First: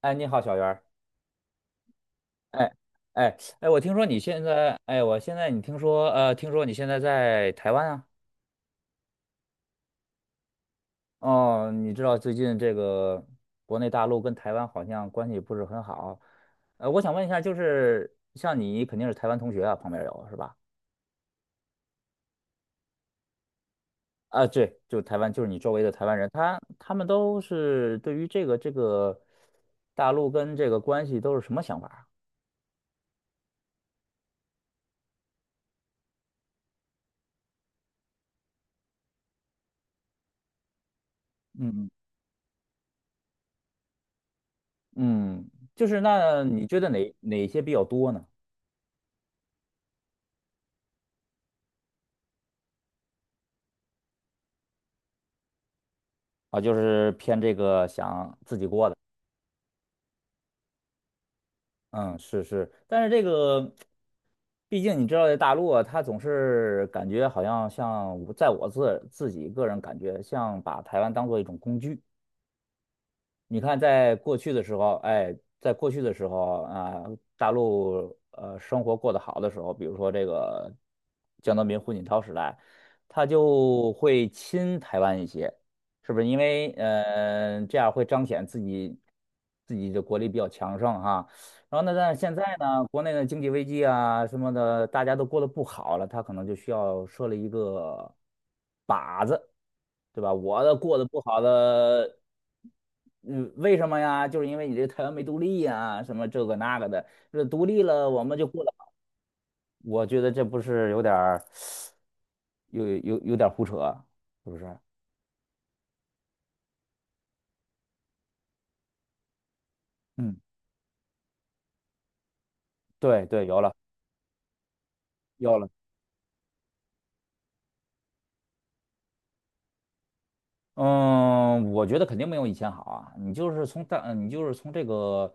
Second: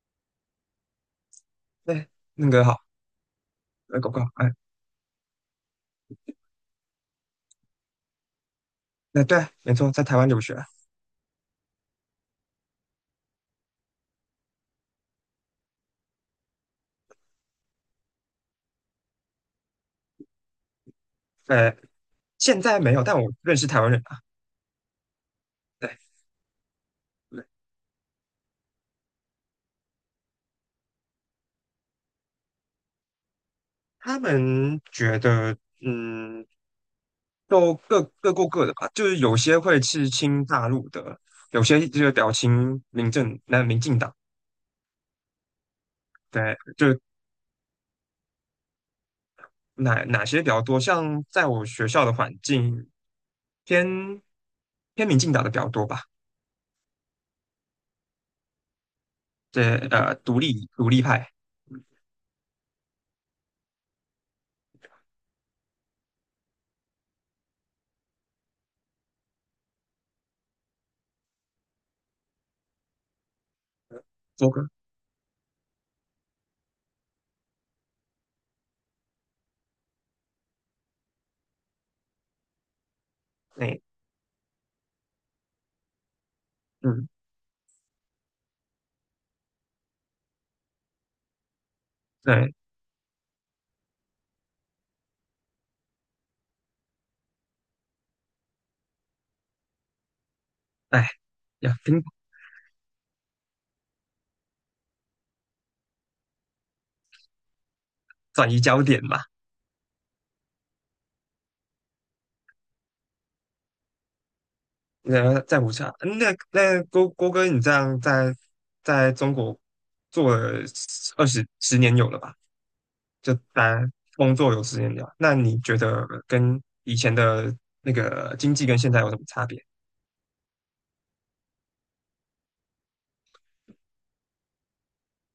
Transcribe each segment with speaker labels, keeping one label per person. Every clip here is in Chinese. Speaker 1: 哎，你好，小袁儿。
Speaker 2: 对，那个
Speaker 1: 哎，
Speaker 2: 好，
Speaker 1: 哎，我听说
Speaker 2: 狗
Speaker 1: 你
Speaker 2: 狗
Speaker 1: 现
Speaker 2: 哎，
Speaker 1: 在，我现在你听说，听说你现在在台湾啊？
Speaker 2: 那对，没错，在台湾留学。
Speaker 1: 哦，你知道最近这个国内大陆跟台湾好像关系不是很好。我想问一下，就是像你肯定是台湾同学啊，旁边有是吧？
Speaker 2: 呃，现在没有，但我认识台湾人啊。
Speaker 1: 啊，对，就台湾，就是你周围的
Speaker 2: 对，
Speaker 1: 台湾人，他们都
Speaker 2: 对，
Speaker 1: 是对于这个大陆跟这个关系都是什么想法啊？
Speaker 2: 他们觉得，都各过各的吧，就是有些会是亲大陆的，有些
Speaker 1: 嗯
Speaker 2: 就是比较亲民政，那民进党，
Speaker 1: 嗯，就是那
Speaker 2: 对，
Speaker 1: 你觉得
Speaker 2: 就
Speaker 1: 哪些比较多呢？
Speaker 2: 哪些比较多，像在我学校的环境，偏偏民进党的比较多吧。
Speaker 1: 啊，就是偏这个想自己过的，
Speaker 2: 对，独立派，
Speaker 1: 嗯，是是，但是这个，毕竟你知道，在大陆啊，他总是感觉好像我自己个人感觉，像把台湾当做一种工具，你看，
Speaker 2: 多哥，
Speaker 1: 在过去的时候啊，大陆生活过得好的时候，比如说这个江泽民、胡锦涛时代，他
Speaker 2: 哎，
Speaker 1: 就会亲台湾一些，是不是？因为
Speaker 2: 嗯，
Speaker 1: 这样会彰显自己的国力比较强盛哈。然后呢，但是现在
Speaker 2: 对，
Speaker 1: 呢，国内的经济危机啊什么的，大家都过得不好了，他可能就需要设立一个靶子。对吧？我的过得
Speaker 2: 哎。
Speaker 1: 不好
Speaker 2: 呀，
Speaker 1: 的，嗯，为什么呀？就是因为你这个台湾没独立呀，什么这个那个的，这独立了我们就
Speaker 2: 转移
Speaker 1: 过了。
Speaker 2: 焦点嘛。
Speaker 1: 我觉得这不是有点儿，有点儿胡扯，是不是？
Speaker 2: 呃，在武侠，嗯那郭哥，你这样在中国做
Speaker 1: 嗯，
Speaker 2: 了十年有了吧？
Speaker 1: 对
Speaker 2: 就
Speaker 1: 对，有了
Speaker 2: 单工作有十年了，那你
Speaker 1: 有了。
Speaker 2: 觉得跟以前的那个经济跟现在有什么差别？
Speaker 1: 嗯，我觉得肯定没有以前好啊。你就是从这个。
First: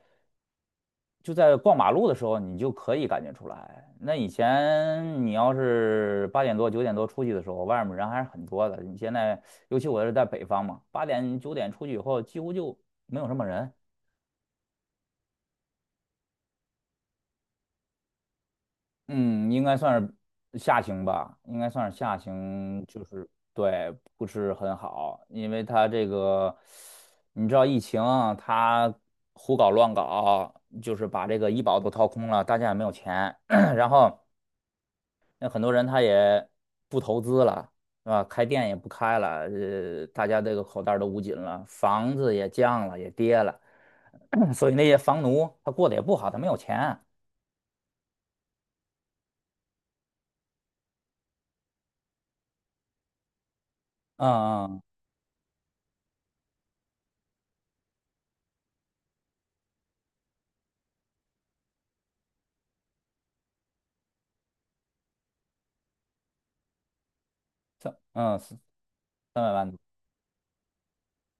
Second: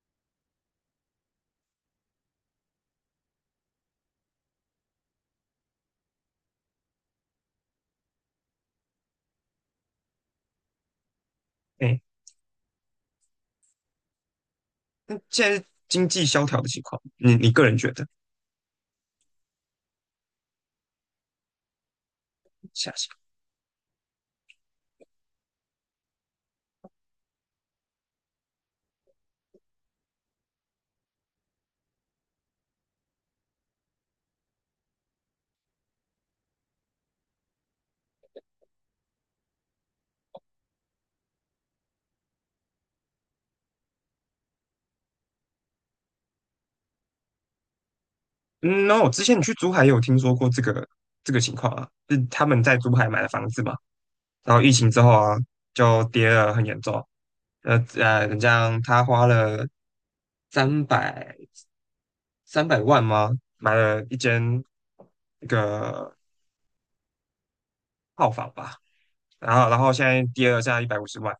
Speaker 1: 就在逛马路的时候，你就可以感觉出来。那以前你要是8点多9点多出去的时候，外面人还是很多的。你现在，尤其我是在北方嘛，8点9点出去以
Speaker 2: 哎，
Speaker 1: 后，几乎就没有什么人。
Speaker 2: 那现在经济萧条的情况，你个人觉得
Speaker 1: 嗯，应该算是下行吧，应该算是下行，
Speaker 2: 下
Speaker 1: 就
Speaker 2: 行？
Speaker 1: 是对，不是很好，因为它这个，你知道疫情啊它胡搞乱搞，就是把这个医保都掏空了，大家也没有钱，然后。那很多人他也不投资了，是吧？开店也不开了，大家这个口袋儿都捂紧了，房子也降了，也跌了，所以那些房奴他过得也不好，他没有钱。
Speaker 2: 嗯，那我之前你去珠海也有听说过这个情况啊，是他们在珠海买了房子嘛，
Speaker 1: 嗯
Speaker 2: 然后疫
Speaker 1: 嗯，
Speaker 2: 情之后啊，就跌了很严重。你这样他花了三百三百万吗？买了一间那个
Speaker 1: 三
Speaker 2: 套
Speaker 1: 嗯三
Speaker 2: 房吧。
Speaker 1: 三百
Speaker 2: 然后
Speaker 1: 万，
Speaker 2: 然后现在跌了，现在150万，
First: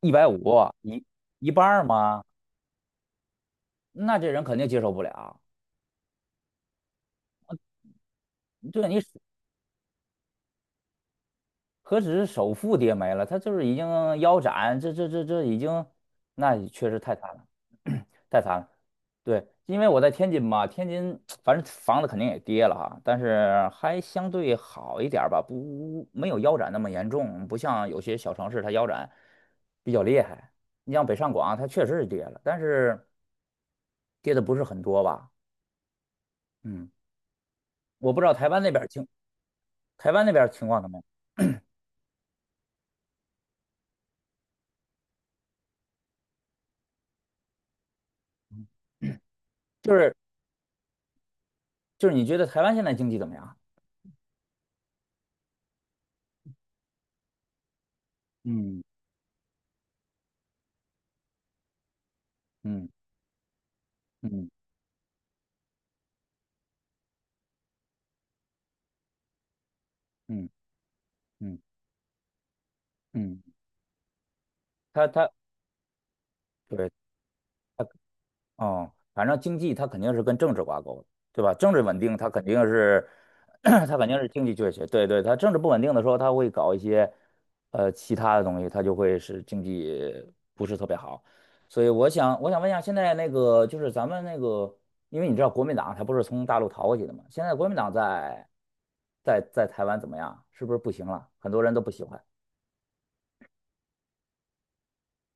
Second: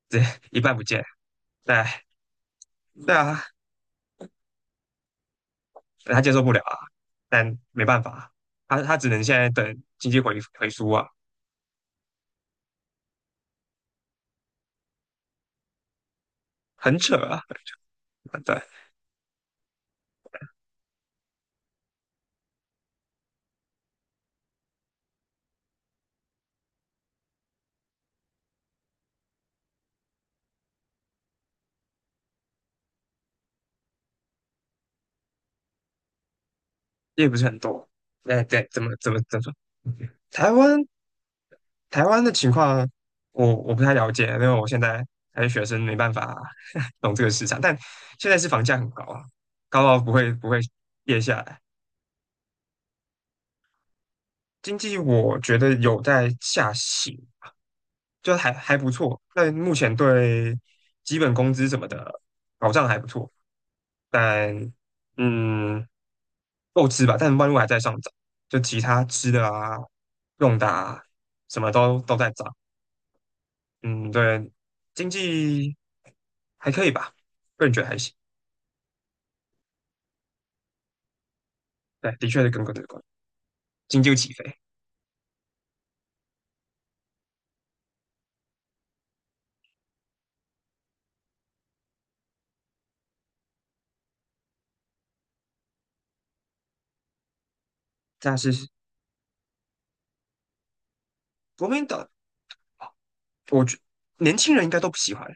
Speaker 1: 一
Speaker 2: 这
Speaker 1: 百五，
Speaker 2: 一半不
Speaker 1: 一
Speaker 2: 见。
Speaker 1: 一半
Speaker 2: 对
Speaker 1: 儿嘛，
Speaker 2: 对啊，
Speaker 1: 那这人肯定接受不了。
Speaker 2: 他接受不了啊，但没办法，他
Speaker 1: 对。
Speaker 2: 他
Speaker 1: 你
Speaker 2: 只能现在等经济回苏啊。
Speaker 1: 何止是首付跌没了，它就是已经腰斩，这已经，那确实
Speaker 2: 很
Speaker 1: 太
Speaker 2: 扯
Speaker 1: 惨
Speaker 2: 啊，
Speaker 1: 了，太 惨
Speaker 2: 对，
Speaker 1: 了。对，因为我在天津嘛，天津 反正房子肯定也跌了哈，但是还相对好一点儿吧，不没有腰斩那么严重，不像有些小城市它腰斩比较厉害。你像北上广，它确实是跌了，但是跌的不是很多吧？嗯，
Speaker 2: 也不是很多。
Speaker 1: 我不知道
Speaker 2: 那
Speaker 1: 台湾
Speaker 2: 对，
Speaker 1: 那
Speaker 2: 怎
Speaker 1: 边
Speaker 2: 么
Speaker 1: 经，
Speaker 2: 怎么怎么说？
Speaker 1: 台湾那边儿
Speaker 2: 台
Speaker 1: 情
Speaker 2: 湾
Speaker 1: 况怎么样？
Speaker 2: 台湾的情况我不太了解，因为我现在还是学生，没办法 懂这个市场。但现在是房价很高啊，高
Speaker 1: 就
Speaker 2: 到不
Speaker 1: 是
Speaker 2: 会不会跌下来。
Speaker 1: 就是你觉得台湾现在经济怎么样？
Speaker 2: 经济我觉得有在下行，就还
Speaker 1: 嗯。
Speaker 2: 不错。但目前对基本工资什么的保障
Speaker 1: 嗯
Speaker 2: 还不错，
Speaker 1: 嗯。
Speaker 2: 但嗯够吃吧。但万物还在上涨，就其他吃的啊、
Speaker 1: 嗯
Speaker 2: 用的啊，
Speaker 1: 嗯
Speaker 2: 什么都在涨。
Speaker 1: 嗯，
Speaker 2: 嗯，对，
Speaker 1: 他
Speaker 2: 经
Speaker 1: 他
Speaker 2: 济还可
Speaker 1: 对
Speaker 2: 以吧，个人觉
Speaker 1: 他
Speaker 2: 得还行。
Speaker 1: 哦，反正经济他肯定是跟政治挂钩的，对吧？政治稳
Speaker 2: 对，
Speaker 1: 定，他
Speaker 2: 的确
Speaker 1: 肯
Speaker 2: 是
Speaker 1: 定
Speaker 2: 跟国内有关，
Speaker 1: 是 他
Speaker 2: 经
Speaker 1: 肯
Speaker 2: 济有
Speaker 1: 定是
Speaker 2: 起
Speaker 1: 经济
Speaker 2: 飞。
Speaker 1: 缺血。对对，他政治不稳定的时候，它会搞一些其他的东西，他就会使经济不是特别好。所以我想问一下，现在那个就是咱们那个，因为你知道国民党他不是从大陆逃过去的嘛？现在国民党
Speaker 2: 但
Speaker 1: 在
Speaker 2: 是
Speaker 1: 台湾怎么样？是不是不行了？很多
Speaker 2: 国
Speaker 1: 人都
Speaker 2: 民
Speaker 1: 不喜
Speaker 2: 党，
Speaker 1: 欢。
Speaker 2: 我觉年轻人应该都不喜欢，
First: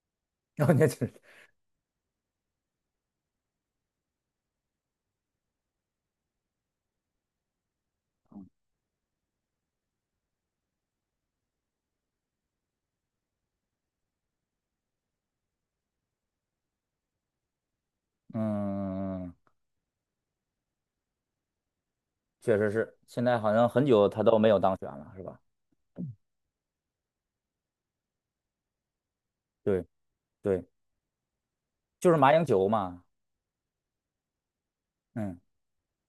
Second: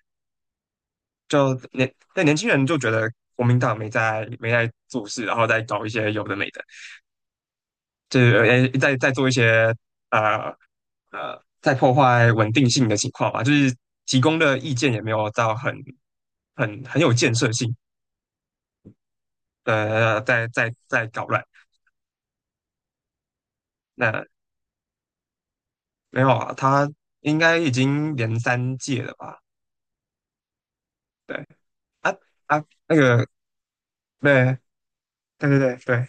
Speaker 1: 然后你就是
Speaker 2: 但年轻人就觉得国民党没在做事，然后再搞一些有的没的，就是在做一些呃在破坏稳定性的情况吧。就是提供的意见也没有到很有建设性。
Speaker 1: 嗯。
Speaker 2: 在搞乱。
Speaker 1: 确实是，现在好像很久他
Speaker 2: 那
Speaker 1: 都没有当选了，是吧？
Speaker 2: 没有啊，他应该已经连三届了吧？
Speaker 1: 对对，
Speaker 2: 对
Speaker 1: 就
Speaker 2: 啊
Speaker 1: 是马英
Speaker 2: 啊，
Speaker 1: 九
Speaker 2: 那
Speaker 1: 嘛。
Speaker 2: 个，对
Speaker 1: 嗯，
Speaker 2: 对对对对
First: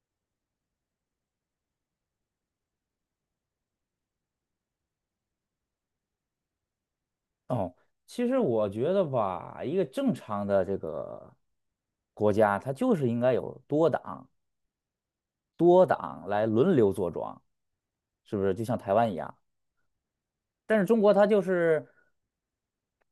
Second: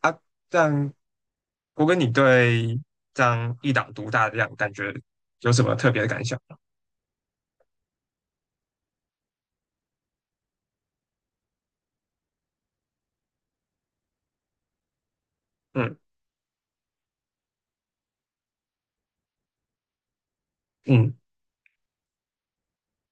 Speaker 2: 啊，这样我跟你对这样一党独大的这样感觉有什么特别的感想？
Speaker 1: 哦，其实我觉得吧，一个正常的这个国家，它就是应该有多党，多
Speaker 2: 嗯
Speaker 1: 党来轮流坐庄，是不是？就像台湾一样，但是中国
Speaker 2: 嗯，
Speaker 1: 它就是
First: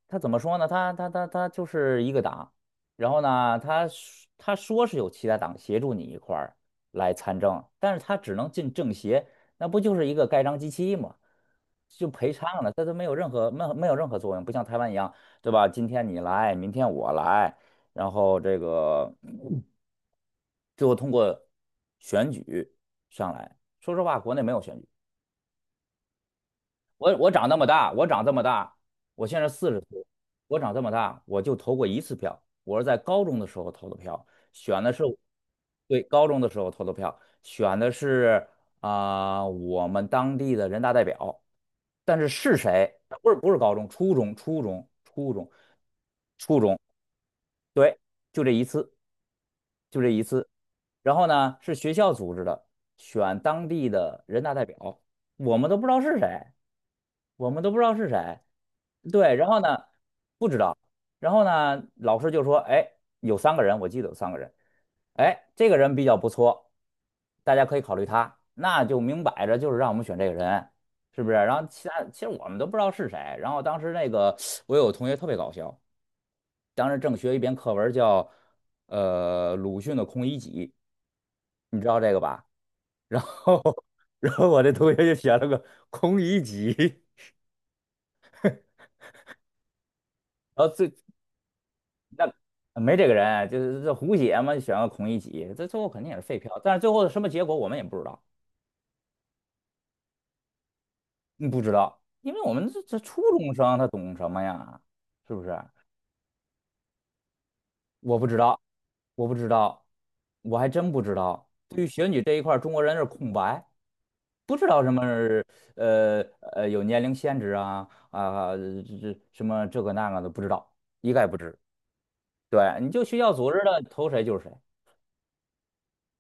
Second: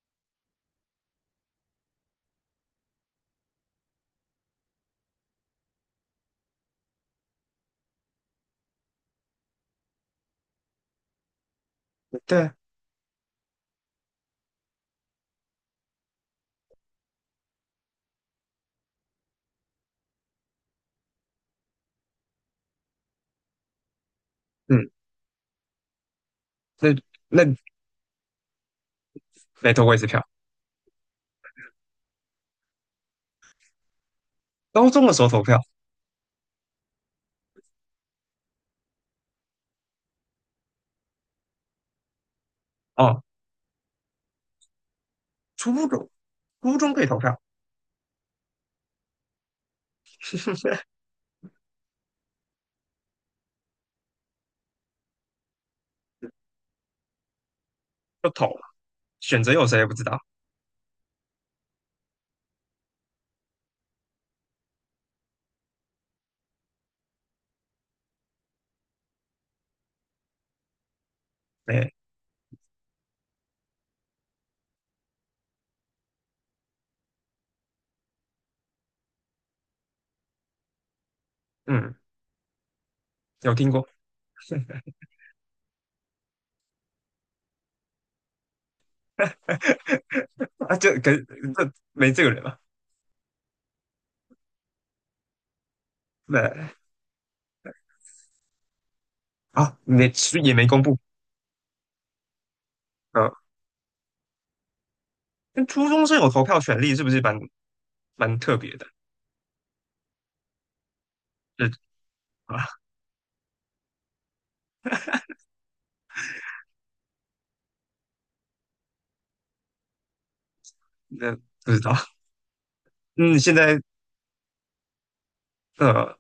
Speaker 1: 他怎么说呢？他就是一个党，然后呢，他说是有其他党协助你一块儿来参政，但是他只能进政协，那不就是一个盖章机器吗？就陪
Speaker 2: 对啊，
Speaker 1: 唱了，他都没有任何没有没有任何作用，不像台湾一样，对吧？今天你来，明天我来，然后这个最后通过选举上来。说实话，国内没有选举。
Speaker 2: 嗯，那
Speaker 1: 我长
Speaker 2: 那
Speaker 1: 那么大，我长这么大，我现在四
Speaker 2: 没
Speaker 1: 十
Speaker 2: 投过一
Speaker 1: 岁，
Speaker 2: 次票，
Speaker 1: 我长这么大，我就投过一次票，我是在高中的时候投的票，选
Speaker 2: 高
Speaker 1: 的是，
Speaker 2: 中的时候投票。
Speaker 1: 对，高中的时候投的票，选的是啊、我们当地的人大代表，但是是谁？
Speaker 2: 哦，
Speaker 1: 不是高中，初中，初中，初中，
Speaker 2: 初中
Speaker 1: 初
Speaker 2: 初
Speaker 1: 中，
Speaker 2: 中可以投票
Speaker 1: 对，就这一次，就这一次。然后呢，是学校组织的，选当地的人大代表，我们都不知道是谁。我们都不知道是
Speaker 2: 就
Speaker 1: 谁。
Speaker 2: 投了，
Speaker 1: 对，
Speaker 2: 选
Speaker 1: 然
Speaker 2: 择
Speaker 1: 后
Speaker 2: 有
Speaker 1: 呢，
Speaker 2: 谁也不知道。
Speaker 1: 不知道，然后呢，老师就说，哎，有三个人，我记得有三个人，哎，这个人比较不错，大家可以考虑他，那就明摆着就是让我们选这个人，是不是？然后其
Speaker 2: 没
Speaker 1: 他其实我们都不知道是谁，然后当时那个我有个同学特别搞笑，当时正学一篇课文叫鲁迅的《孔乙己》，你知
Speaker 2: 嗯，
Speaker 1: 道这个吧？然
Speaker 2: 有
Speaker 1: 后
Speaker 2: 听过。
Speaker 1: 然后我这同学就写了个《孔乙己》，然 后
Speaker 2: 啊，这没这个
Speaker 1: 那
Speaker 2: 人嘛。
Speaker 1: 没这个人啊，就是这胡写嘛，选个孔乙己，这最后肯定也是废票。但
Speaker 2: 对
Speaker 1: 是最后什么结果我们也不知道，
Speaker 2: 啊，没公布。
Speaker 1: 嗯，不知道，因为我们这初
Speaker 2: 呃，
Speaker 1: 中生他懂什么呀？是不是？
Speaker 2: 那初中生有投票权利，是不是蛮
Speaker 1: 我不知
Speaker 2: 蛮特
Speaker 1: 道，
Speaker 2: 别的？
Speaker 1: 我不知道，我还真不知道。
Speaker 2: 这
Speaker 1: 对于选举这一块儿
Speaker 2: 啊，
Speaker 1: 中国人是空白，不知道什么呃有年龄限制啊、这什么这个那个的不知道，一概
Speaker 2: 那
Speaker 1: 不知。
Speaker 2: 不知道。
Speaker 1: 对，你就学校
Speaker 2: 嗯，
Speaker 1: 组
Speaker 2: 现
Speaker 1: 织
Speaker 2: 在，
Speaker 1: 的投谁就是谁，
Speaker 2: 呃，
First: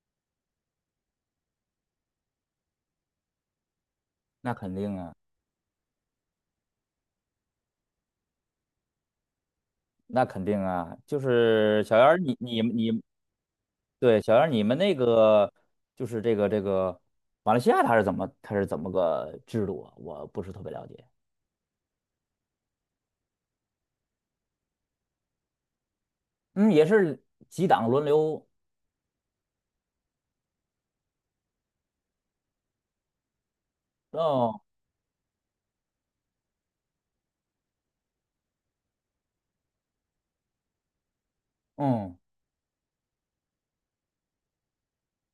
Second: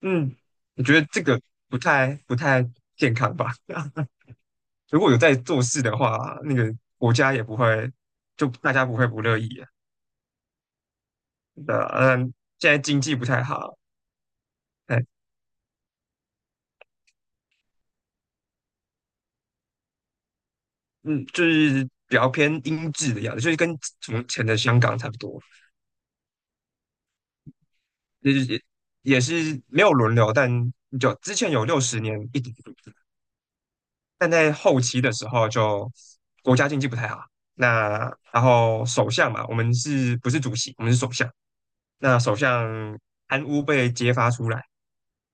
Speaker 2: 嗯，我觉得这个不太健康吧。
Speaker 1: 那肯定
Speaker 2: 如果
Speaker 1: 啊。
Speaker 2: 有在做事的话，那个国家也不会，就大家不会不乐意啊。
Speaker 1: 那肯定啊，就
Speaker 2: 对
Speaker 1: 是
Speaker 2: 啊，
Speaker 1: 小杨儿
Speaker 2: 嗯，
Speaker 1: 你你
Speaker 2: 现在经
Speaker 1: 你
Speaker 2: 济不太好。
Speaker 1: 对，小杨儿你们那
Speaker 2: 哎，
Speaker 1: 个就是这个马来西亚它是怎么个制度啊？我不是特别了解。
Speaker 2: 嗯，就是比较偏英制的样子，就是跟从前的香港差不多，
Speaker 1: 嗯，也是几党轮
Speaker 2: 就是
Speaker 1: 流
Speaker 2: 也是没有轮流，但就之前有60年一直，但在
Speaker 1: 哦，
Speaker 2: 后期的时候就国家经济不太好。那然后首相嘛，我们是不是主席？我们是首相。
Speaker 1: 嗯
Speaker 2: 那首相贪污被揭发出来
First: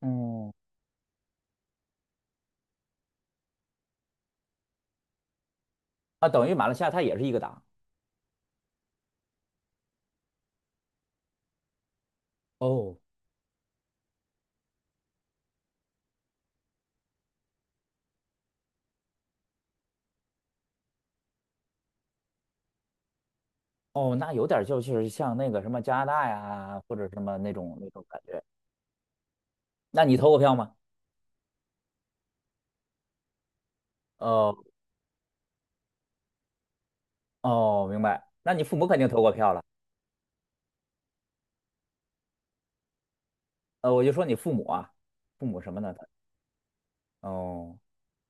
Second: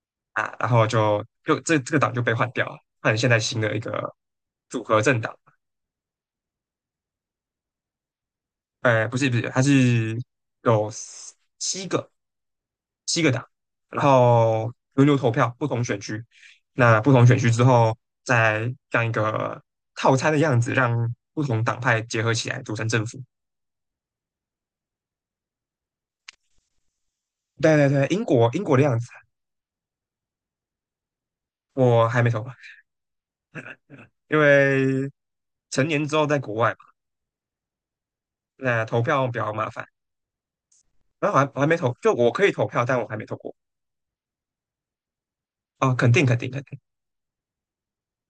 Speaker 1: 嗯
Speaker 2: 啊，然后就这个党就被换掉了，换成现在新的一个组合政党。
Speaker 1: 啊，等于马来西亚它也是一个党
Speaker 2: 不是，它是有七个
Speaker 1: 哦
Speaker 2: 七个党，然后轮流投票，不同选区。那不同选区之后，再这样一个套餐的样子，让不同党派结合起来组成政府。
Speaker 1: 哦，那有点儿就是像那个什么加拿大呀或者什么那种
Speaker 2: 对
Speaker 1: 那
Speaker 2: 对
Speaker 1: 种
Speaker 2: 对，
Speaker 1: 感
Speaker 2: 英
Speaker 1: 觉。
Speaker 2: 国英国的样子。
Speaker 1: 那你投过票吗？
Speaker 2: 我还没投，因
Speaker 1: 哦
Speaker 2: 为成年之后在国外嘛，
Speaker 1: 哦，明白。那你父
Speaker 2: 那
Speaker 1: 母肯
Speaker 2: 投
Speaker 1: 定投
Speaker 2: 票
Speaker 1: 过
Speaker 2: 比
Speaker 1: 票
Speaker 2: 较
Speaker 1: 了。
Speaker 2: 麻烦。然后我还没投，就我可以投票，但我还没投过。
Speaker 1: 我就说你父母啊，父母什么呢？
Speaker 2: 啊，肯定肯定肯定。
Speaker 1: 哦。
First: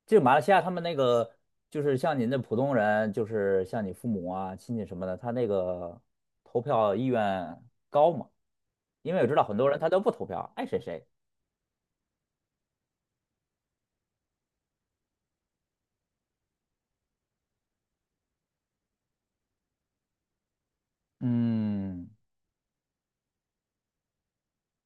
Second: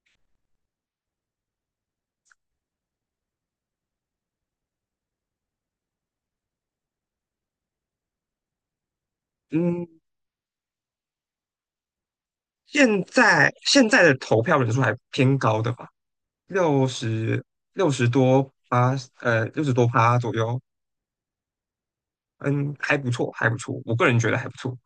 Speaker 1: 就马来西亚他们那个就是像您的普通人，就是像你父母啊、亲戚什么的，他那个投票意愿高吗？因为我知道很多人
Speaker 2: 嗯，
Speaker 1: 他都不投票，爱谁谁。
Speaker 2: 现在的投票人数还偏高的吧，六十六十多趴，六十多趴左右。
Speaker 1: 嗯，
Speaker 2: 嗯，还不错，还不错，我个人觉得还不错。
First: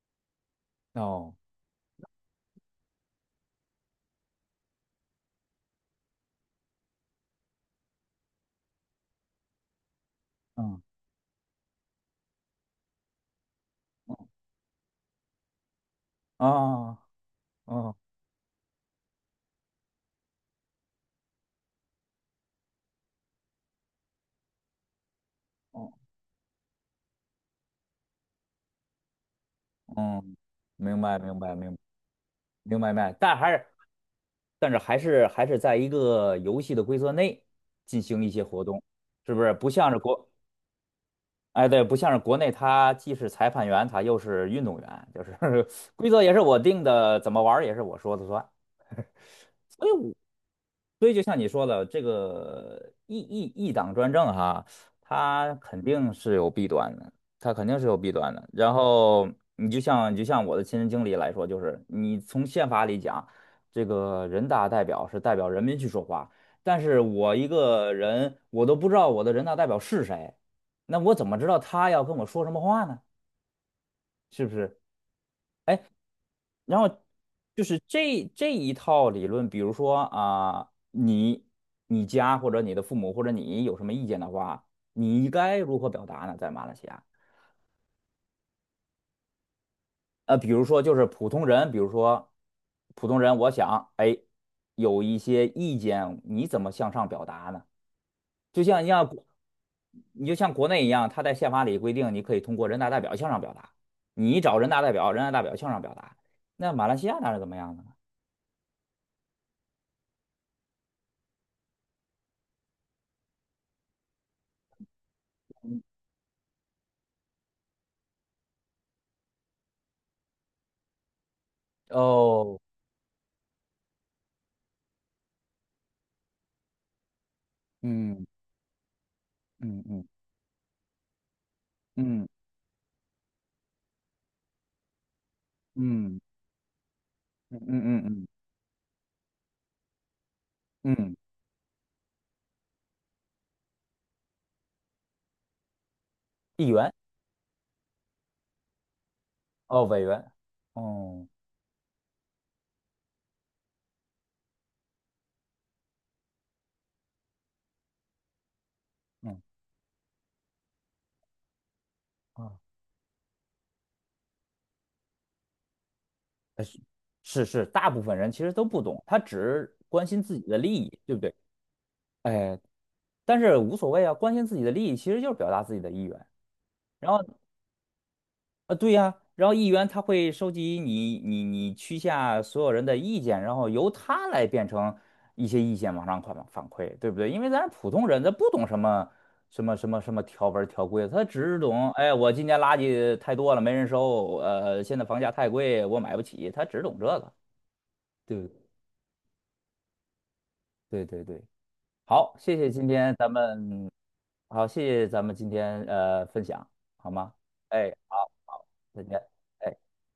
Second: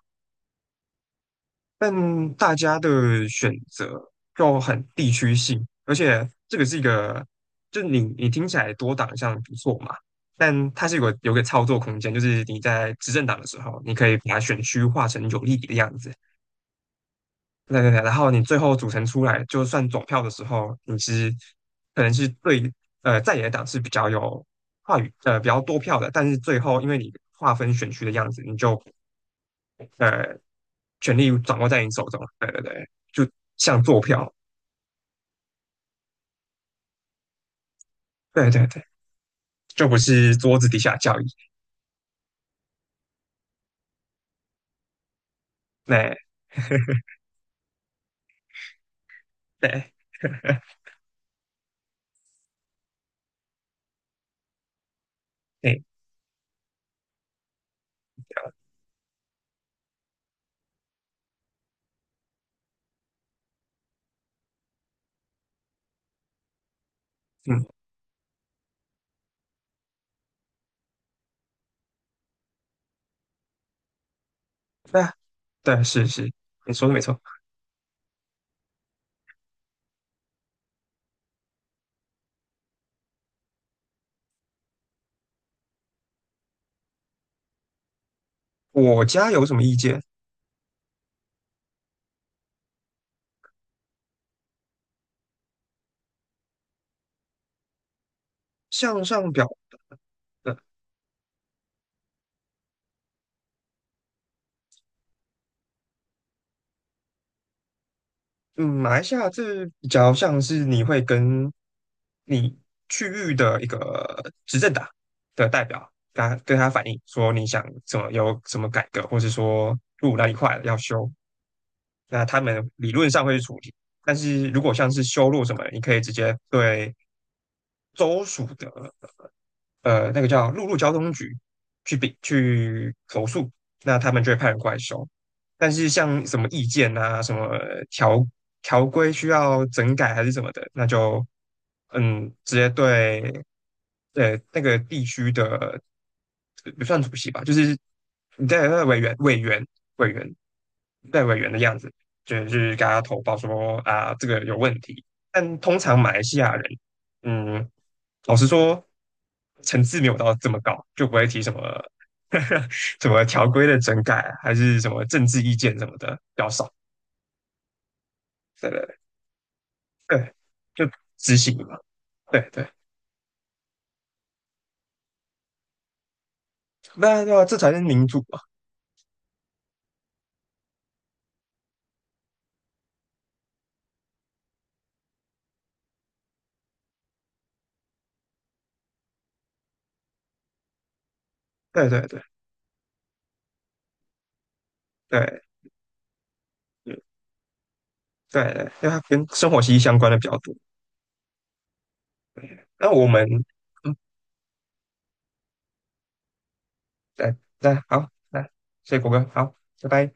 Speaker 1: 哦，
Speaker 2: 但大家的选择就很地区性，而且这个是一个，就你听起来多党项不错嘛。但
Speaker 1: 嗯，
Speaker 2: 它是有个操作空间，就是你在执政党的时候，你可以把选区划成有利的样子。
Speaker 1: 哦，
Speaker 2: 对对
Speaker 1: 哦，
Speaker 2: 对，然后你最后组成出来，就算总票的时候，可能是对在野党是比较有话语比较多
Speaker 1: 哦，
Speaker 2: 票的，但是最后因为你划分选区的样子，你就
Speaker 1: 嗯，明
Speaker 2: 权
Speaker 1: 白，明
Speaker 2: 力
Speaker 1: 白，
Speaker 2: 掌
Speaker 1: 明
Speaker 2: 握
Speaker 1: 白
Speaker 2: 在你手中。对对对，
Speaker 1: 明白，明白，
Speaker 2: 就像坐票。
Speaker 1: 但是还是在一个游戏的规则内进行一些
Speaker 2: 对
Speaker 1: 活
Speaker 2: 对
Speaker 1: 动，
Speaker 2: 对，
Speaker 1: 是不是？不
Speaker 2: 就
Speaker 1: 像
Speaker 2: 不
Speaker 1: 是国，
Speaker 2: 是桌子底下交易。
Speaker 1: 哎，对，不像是国内，他既是裁判员，他又是运动员，就是 规
Speaker 2: 那
Speaker 1: 则也是我定的，怎么玩儿也是我说的算。所以
Speaker 2: 对，
Speaker 1: 我 所以就像你说的，这个一党专政哈，它肯
Speaker 2: 哎，
Speaker 1: 定是有弊端的，它肯定是有弊端的。然后你就像我的亲身经历来说，就是你从宪法里讲，这个人大代表是代表人民去说话，但是我一
Speaker 2: 嗯，
Speaker 1: 个人，我都不知道我的人大代表是谁，那我怎么知道他要跟我说什么话呢？是不是？
Speaker 2: 那对是是，你
Speaker 1: 然后
Speaker 2: 说的没错。
Speaker 1: 就是这一套理论，比如说啊、你家或者你的父母或者你有什么意见的话，你该如何表达呢？在马来西亚，
Speaker 2: 我家有什么意见？
Speaker 1: 比如说就是普通人，比如说普通人，我想哎，有一些意见，你怎么向上表达呢？就像像
Speaker 2: 向
Speaker 1: 像国
Speaker 2: 上表
Speaker 1: 你就像
Speaker 2: 的。
Speaker 1: 国内一样，他在宪法里规定，你可以通过人大代表向上表达，你找人大代表，人大代表向上表达。那马来西亚那是怎么样的呢？
Speaker 2: 嗯，马来西亚这比较像是你会跟你区域的一个执政党的代表，跟他反映说你想怎么有什么改革，或者说路那一块要修，那他
Speaker 1: 哦，
Speaker 2: 们理论上会去处理。但是如果像是修路什么，你可以直接对州
Speaker 1: 嗯
Speaker 2: 属的
Speaker 1: 嗯嗯
Speaker 2: 那个叫陆路交通局去比
Speaker 1: 嗯
Speaker 2: 去投诉，那他们就会派人过来收。但是
Speaker 1: 嗯
Speaker 2: 像什么意见啊、什么
Speaker 1: 嗯嗯嗯
Speaker 2: 条条规需要整改还是什么的，那
Speaker 1: 嗯，
Speaker 2: 就直接对那个地区的
Speaker 1: 议
Speaker 2: 不
Speaker 1: 员
Speaker 2: 算主席吧，就是你在那委员委员
Speaker 1: 哦，委
Speaker 2: 委
Speaker 1: 员，
Speaker 2: 员在
Speaker 1: 哦，
Speaker 2: 委员的样子，就是给他投报说啊这个有问题。但通常马来西亚人嗯。老实说，
Speaker 1: 嗯
Speaker 2: 层次没有到这么高，就不会提什么
Speaker 1: 啊，
Speaker 2: 什么条规的整改，还是什么政治意见什么的，比较少。
Speaker 1: 是是是，大部分人其实都
Speaker 2: 对
Speaker 1: 不
Speaker 2: 对
Speaker 1: 懂，他只关
Speaker 2: 对，
Speaker 1: 心
Speaker 2: 对
Speaker 1: 自己的利
Speaker 2: 就
Speaker 1: 益，对不对？
Speaker 2: 执行嘛。对
Speaker 1: 哎，
Speaker 2: 对，
Speaker 1: 但是无所谓啊，关心自己的利益其实就是表达自己的意愿。然后。
Speaker 2: 那对啊，这才是民主嘛。
Speaker 1: 啊，对呀，然后议员他会收集你区下所有人的意见，然后由他来变成一些意见往上反馈，对不对？因为咱普通人他不懂什么条文条规，他只
Speaker 2: 对
Speaker 1: 懂
Speaker 2: 对
Speaker 1: 哎，
Speaker 2: 对
Speaker 1: 我今年垃圾太多了，没人收，现在房价
Speaker 2: 对，
Speaker 1: 太贵，我买不起，他只懂
Speaker 2: 嗯，
Speaker 1: 这个，对
Speaker 2: 对
Speaker 1: 不对？
Speaker 2: 对，因为它跟生活息息相关的比较多。
Speaker 1: 对对对，好，谢谢今
Speaker 2: 那我
Speaker 1: 天
Speaker 2: 们
Speaker 1: 咱们，
Speaker 2: 嗯，
Speaker 1: 好，谢谢咱们今天分享，好吗？
Speaker 2: 对，来
Speaker 1: 哎，
Speaker 2: 好，
Speaker 1: 好，
Speaker 2: 来谢谢
Speaker 1: 再
Speaker 2: 果
Speaker 1: 见。
Speaker 2: 哥，好，
Speaker 1: 哎。
Speaker 2: 拜拜。